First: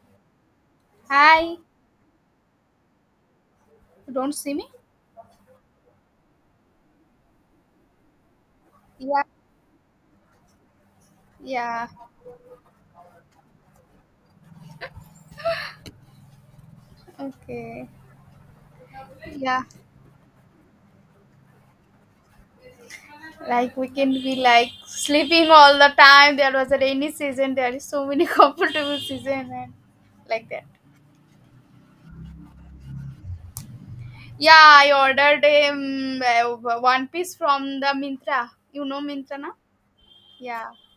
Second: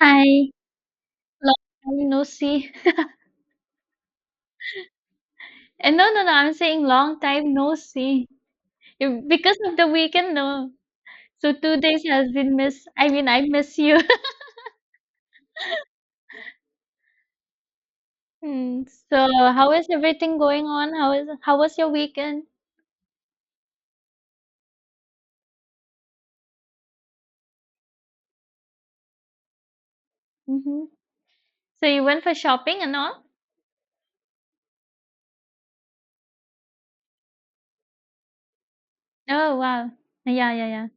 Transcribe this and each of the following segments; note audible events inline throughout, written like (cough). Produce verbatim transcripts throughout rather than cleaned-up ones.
Hi, Hi, long you time no see. don't see me? And no, no, no, I'm saying long time no see. You- Yeah, Because of the weekend, no. So two yeah, days has been miss. I mean, I miss you. (laughs) okay, Hmm, So yeah. how is everything going on? How is how was your weekend? Like we can be like sleeping all the time. There was a rainy season. There is so many (laughs) comfortable season and like that. Hmm. So you went for shopping and all? Yeah, I ordered um, uh, one piece from the Mintra. You know Mintra, na? Oh wow. Yeah, yeah, Yeah, yeah.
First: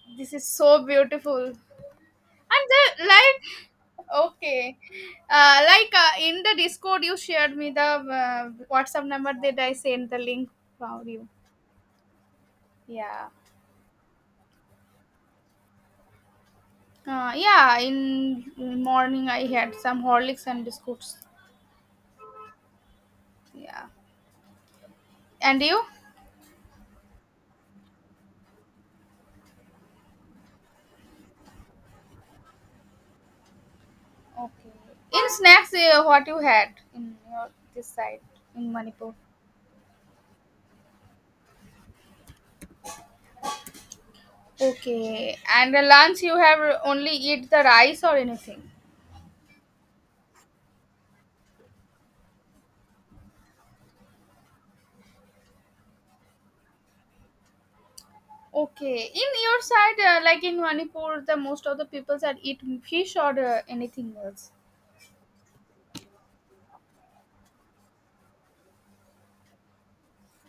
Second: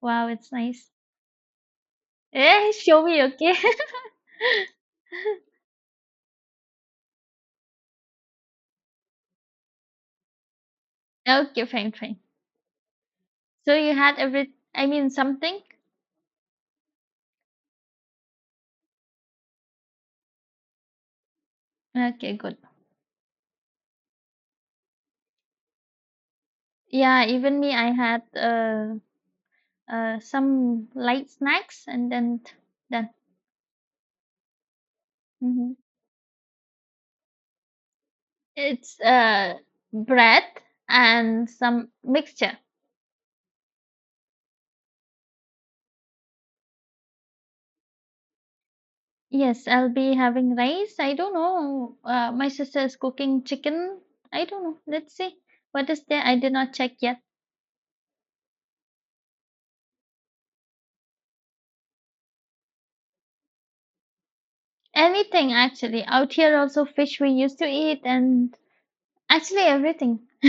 Wow, this is it's so nice. beautiful. And Eh, show the me, like, okay? (laughs) okay, uh, like uh, in the Discord you shared me the uh, WhatsApp number. Did I send the link for you? Okay, fine, fine. Yeah. So you had every, I mean, something? Uh, yeah, in morning I had some Horlicks and biscuits. Okay, good. Yeah. And you? Yeah, even me, I had uh uh, some light snacks and then done. Okay. In snacks, Mhm. uh, what you had in your this side in It's Manipur? uh, bread and some mixture. Okay. And the lunch you have only eat the rice or anything? Yes, I'll be having rice. I don't know. Uh, my sister is cooking chicken. I don't know. Let's see what is there. I did not check yet. Okay. In your side, uh, like in Manipur, the most of the people that eat fish or uh, anything else. Anything actually. Out here also fish we used to eat and actually everything. (laughs)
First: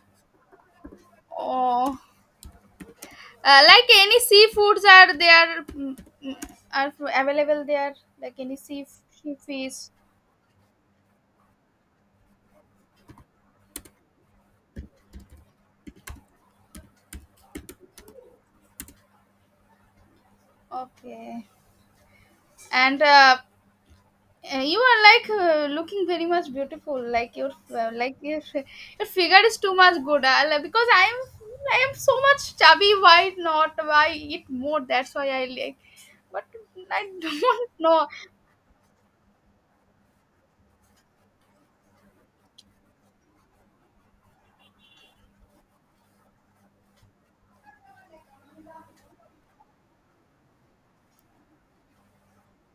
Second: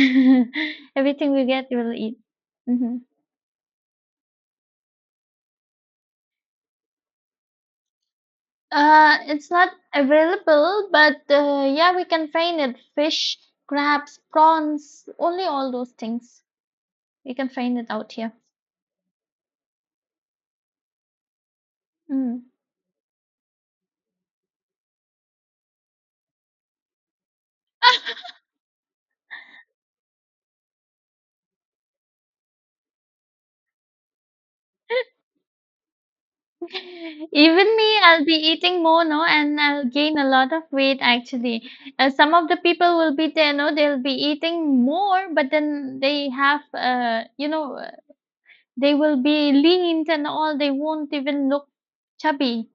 Everything we get we'll Oh. eat. Hmm. Uh, like any seafoods are there mm, mm, are available there like any sea Uh, sea It's not fish. available, but uh, yeah, we can find it. Fish, crabs, prawns, only all those things. We can find it out here. Okay. Mm. And uh, uh, you are like uh, looking very much beautiful, like your uh, like your, (laughs) your figure is too much good. I like- because i am i am so much chubby. Why not? Why eat more? That's why I like, but I (laughs) (laughs) Even don't me, know. I'll be eating more, no, and I'll gain a lot of weight actually. Uh, some of the people will be there, no, they'll be eating more, but then they have, uh, you know, uh, they will be leaned and all. They won't even look chubby.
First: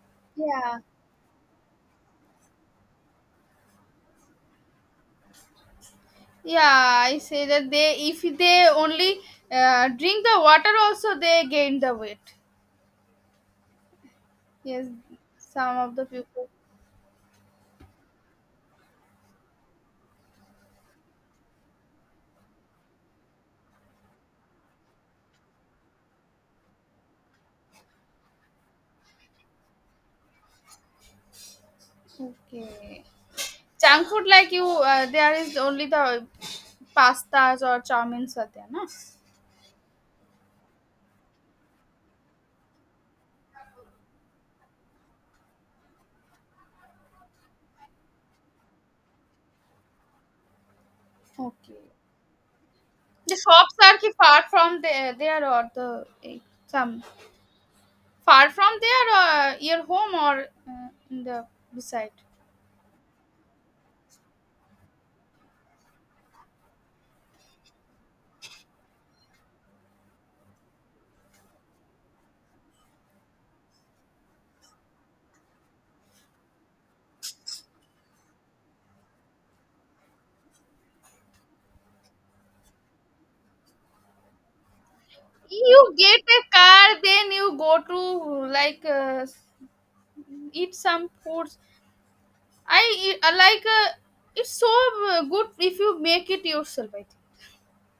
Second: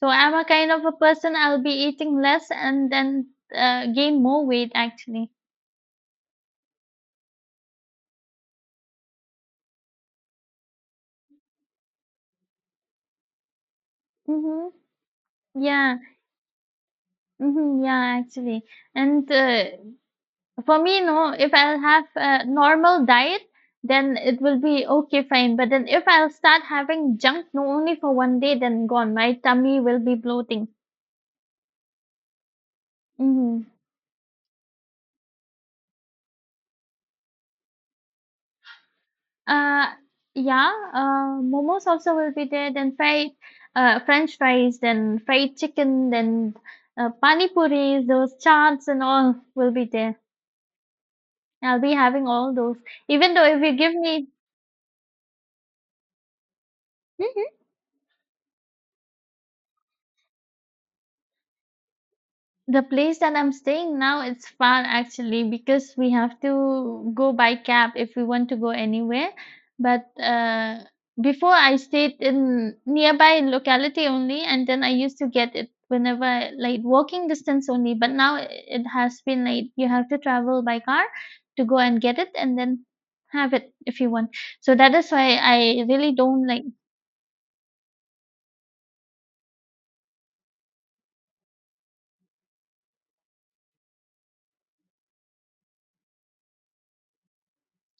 So I'm a kind Yeah, of a person I'll be eating less and then uh, gain more weight actually. yeah, I say that they, if they only uh, drink the water also, they gain the weight. Mhm. Yes, some of Yeah. the people. Mhm. Yeah, actually. And uh, for me, no, if I'll have a normal diet, then it will be okay, fine. But then if I'll start having junk, no, only for one day, then gone. My tummy will be bloating. Okay. Mhm. Junk food like you, uh, there is only the pastas or chow mein are there, no? Uh, yeah, uh, momos also will be there, then fried uh, French fries, then fried chicken, then uh, pani puris, those chaats and all will be there. I'll be Okay. having all those. Even The though if shops you give are ki me— far from there, there, or the eh, some Hmm? far from there, or your home, or uh, in the beside. The place that I'm staying now, it's far actually because we have to go by cab if we want to go anywhere. But uh, before I stayed in nearby locality only, and then I used to get it whenever, like walking distance only. But now it has been like you have to travel by car to go and get it, and then have it if you want. So that is why I You really get a don't like— car, then you go to like uh, eat some foods. I, I like uh, it's so uh, good if you make it yourself, I think.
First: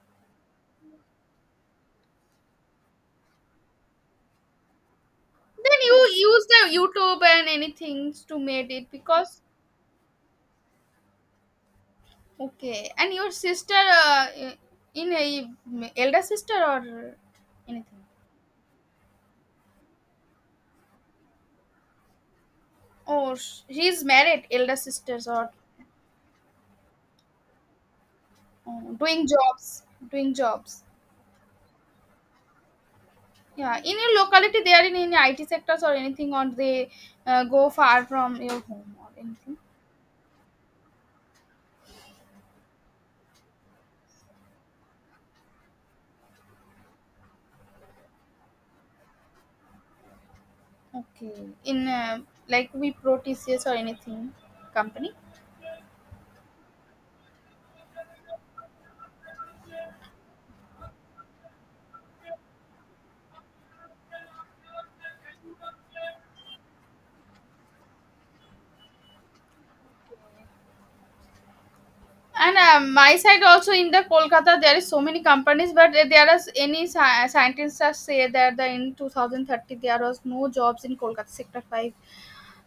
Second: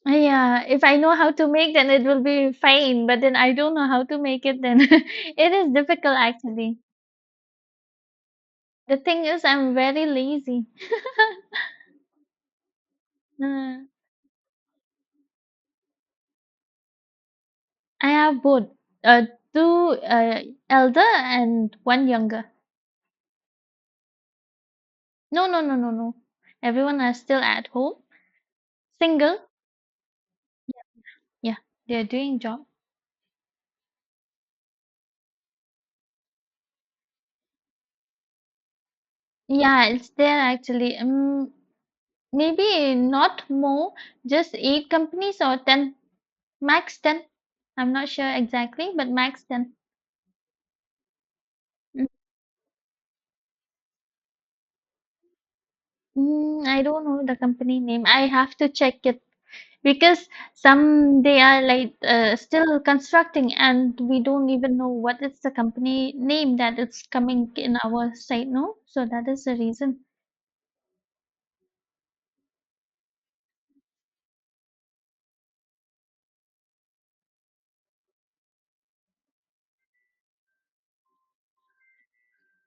Yeah, if I know how to make, then it will be fine. But then I don't know how to make it, then (laughs) it is Then you difficult use the actually. YouTube and anything to made it The thing because is, I'm very lazy. (laughs) okay. And your sister, Uh, uh, in a elder sister or anything? I have both, uh, two uh, elder and one younger. Oh, or she's married, elder sisters No, or no, no, no, no. Everyone are still at home, uh, doing single. jobs, doing jobs. Yeah, they're doing job. Yeah, in your locality they are in any I T sectors or anything, or they uh, go far from your home or anything. Yeah, it's there actually. Um, maybe not more, just eight companies or ten, max ten. I'm not sure exactly, but max ten. Okay, in Mm, uh, like we pro T C S or anything company. mm, I don't know the company name. I have to check it because some they are like uh, still constructing and we don't even know what is the company name that it's coming in our site, no? So that is the reason. And um, my side also in the Kolkata there is so many companies, but uh, there are any sci- scientists are say that the in twenty thirty there was no jobs in Kolkata sector five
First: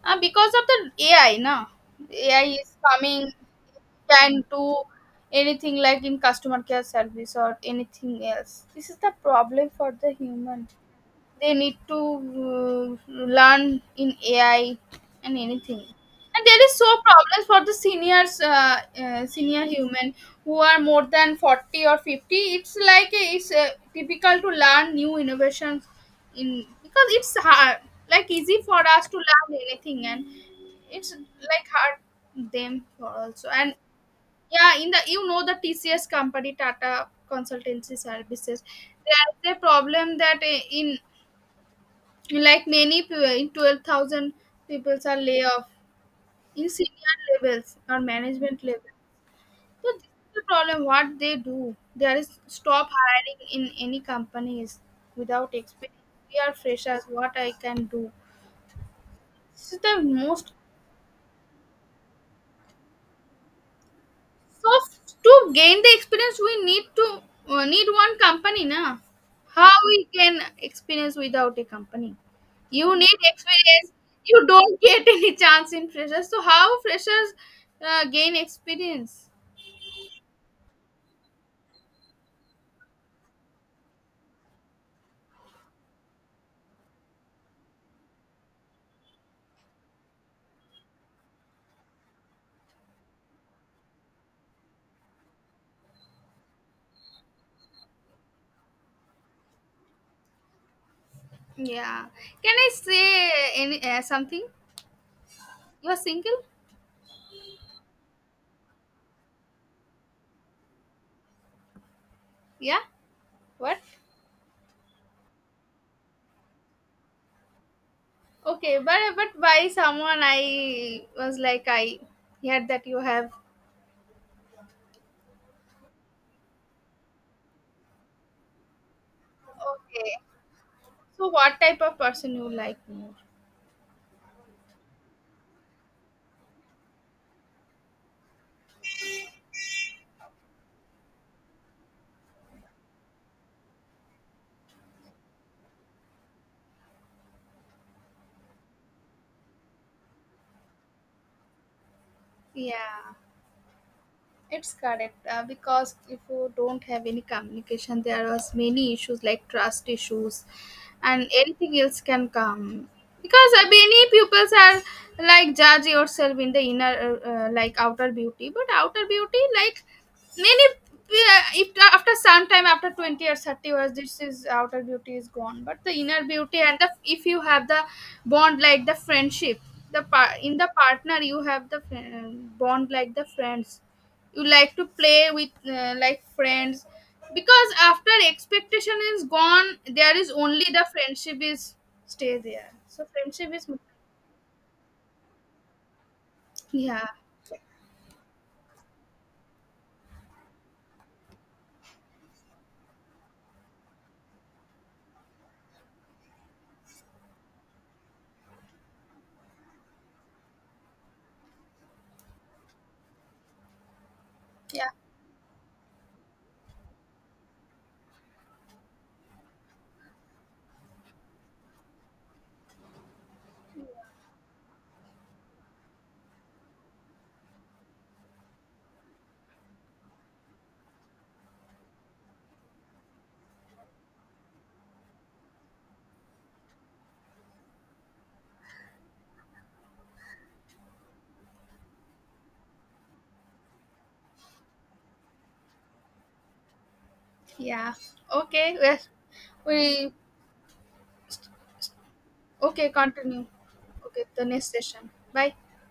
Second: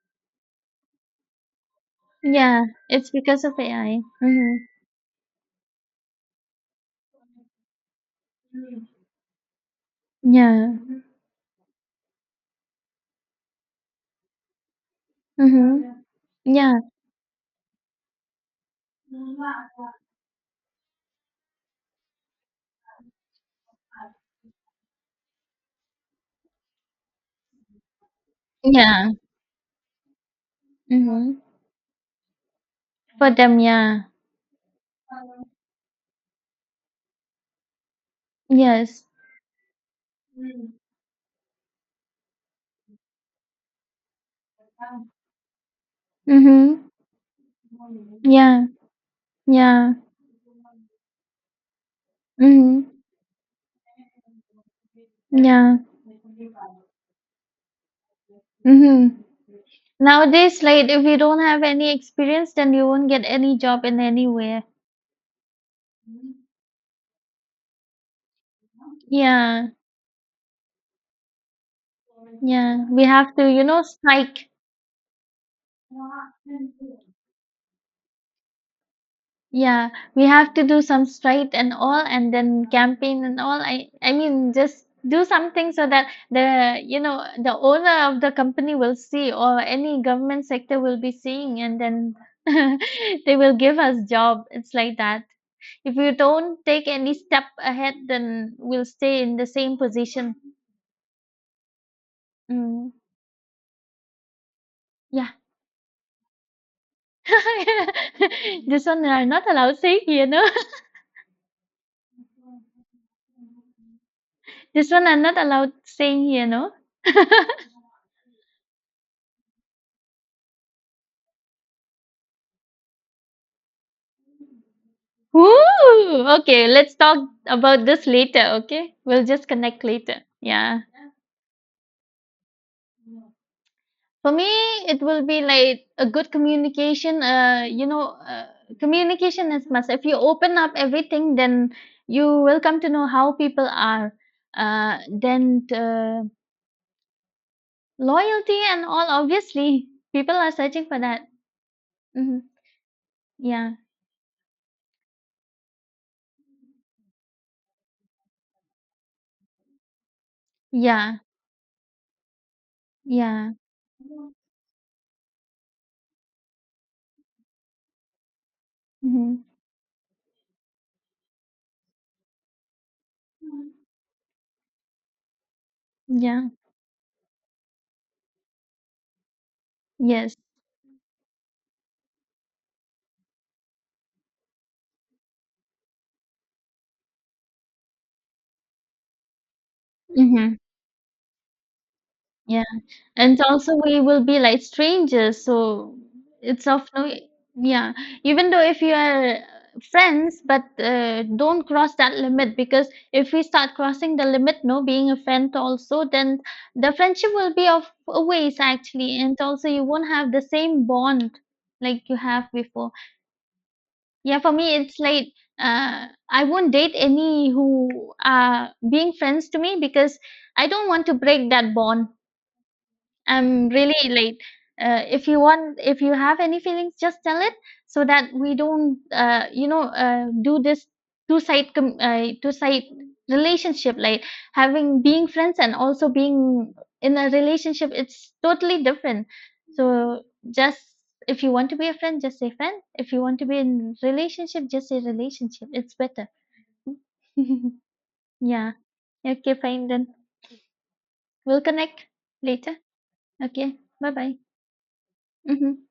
uh, because of the A I. Na, A I Yeah, is it's coming, because of A I. can Mm-hmm. do anything like in customer care service or anything else. This is the problem for the human. Yeah. They need to uh, learn in A I and anything. Mm-hmm. And there is Yeah. so problems for the seniors, uh, uh, senior human, who are more than forty or fifty. It's like uh, it's uh, typical to learn new innovations in because it's hard, like easy for us Yeah. to learn anything, and it's Mm-hmm. like hard them for For also. them, And yeah. yeah, in the you know the T C S company, Tata Consultancy Services, Yes. there is a problem that uh, in like many pe- twelve thousand people are laid off in Mm-hmm. senior levels or management Yeah. level. So Yeah. this is the problem. What they do, there is Mm-hmm. stop hiring in any companies without Yeah. experience. We are freshers. What I can do? Mm-hmm. This is the most. Nowadays, like if you don't have any experience, then you won't get any job in anywhere. So f- to gain the experience, we need to uh, need one company, na? Yeah, How we can experience without a company? yeah. You We need have to, you know, experience. You strike. don't get (laughs) any chance in freshers. So how freshers uh, gain experience? Yeah, we have to do some strike and all, and then campaign and all. I, I mean, just do something so that the, you know, the owner of the company will see, or any government sector will be seeing, and then (laughs) they will give us job. It's like that. If you don't take any step ahead, then we'll stay in the same position. Yeah. Can I Mm. say any uh, something? Yeah. You're single? (laughs) This one are not allowed saying here, no? (laughs) Yeah. What? This one I'm not allowed saying here, no? Okay, but but by someone I was like I heard that you have. Ooh, okay, let's talk about this later, okay? We'll just connect Okay. later. Yeah. So what type of person you like more? For me, it will be like a good communication, uh, you know, uh, communication is must. If you open up everything, then you will come to know how people are. Uh, then uh, Loyalty and all, obviously, people are searching for that. Hmm. Yeah. Yeah. It's correct, uh, because if you don't have any communication, there was many issues like trust issues, Yeah, and anything else can come. yeah. Because uh, many pupils are like judge yourself in the inner, uh, uh, like outer beauty, but outer Mhm. beauty like many. Uh, if after some time, after twenty or thirty years, this is outer beauty is gone. But the inner Yeah. beauty and the if you have the bond like the friendship, the Yes. par- in the partner you have the fri- bond like the friends you like to play with uh, like friends, because after expectation is gone, there is Mhm. only the friendship is stay Yeah. there. So And friendship is also we will be like strangers, so it's of no yeah, e, yeah. Even though if you are friends, but uh, don't cross that limit because if we start crossing the limit, no, being a friend also, then the friendship will be of a ways actually, and also you won't have the same bond like you have before. Yeah, for me, yeah, it's like uh, I won't date any who are being friends to me because I don't want to break that bond. I'm really late. Uh, if you want, if you have any feelings, just tell it so that we don't, uh, you know, uh, do this two side com- uh, two side relationship. Like having being friends and also being in a relationship, it's totally different. So just if you want to be a friend, just say friend. If you want to be in relationship, just say relationship. It's better. yeah, (laughs) Yeah. okay, yes, Okay, fine we then. We'll connect later. okay, continue. Okay. Bye Okay, bye. the next session, bye. Hmm.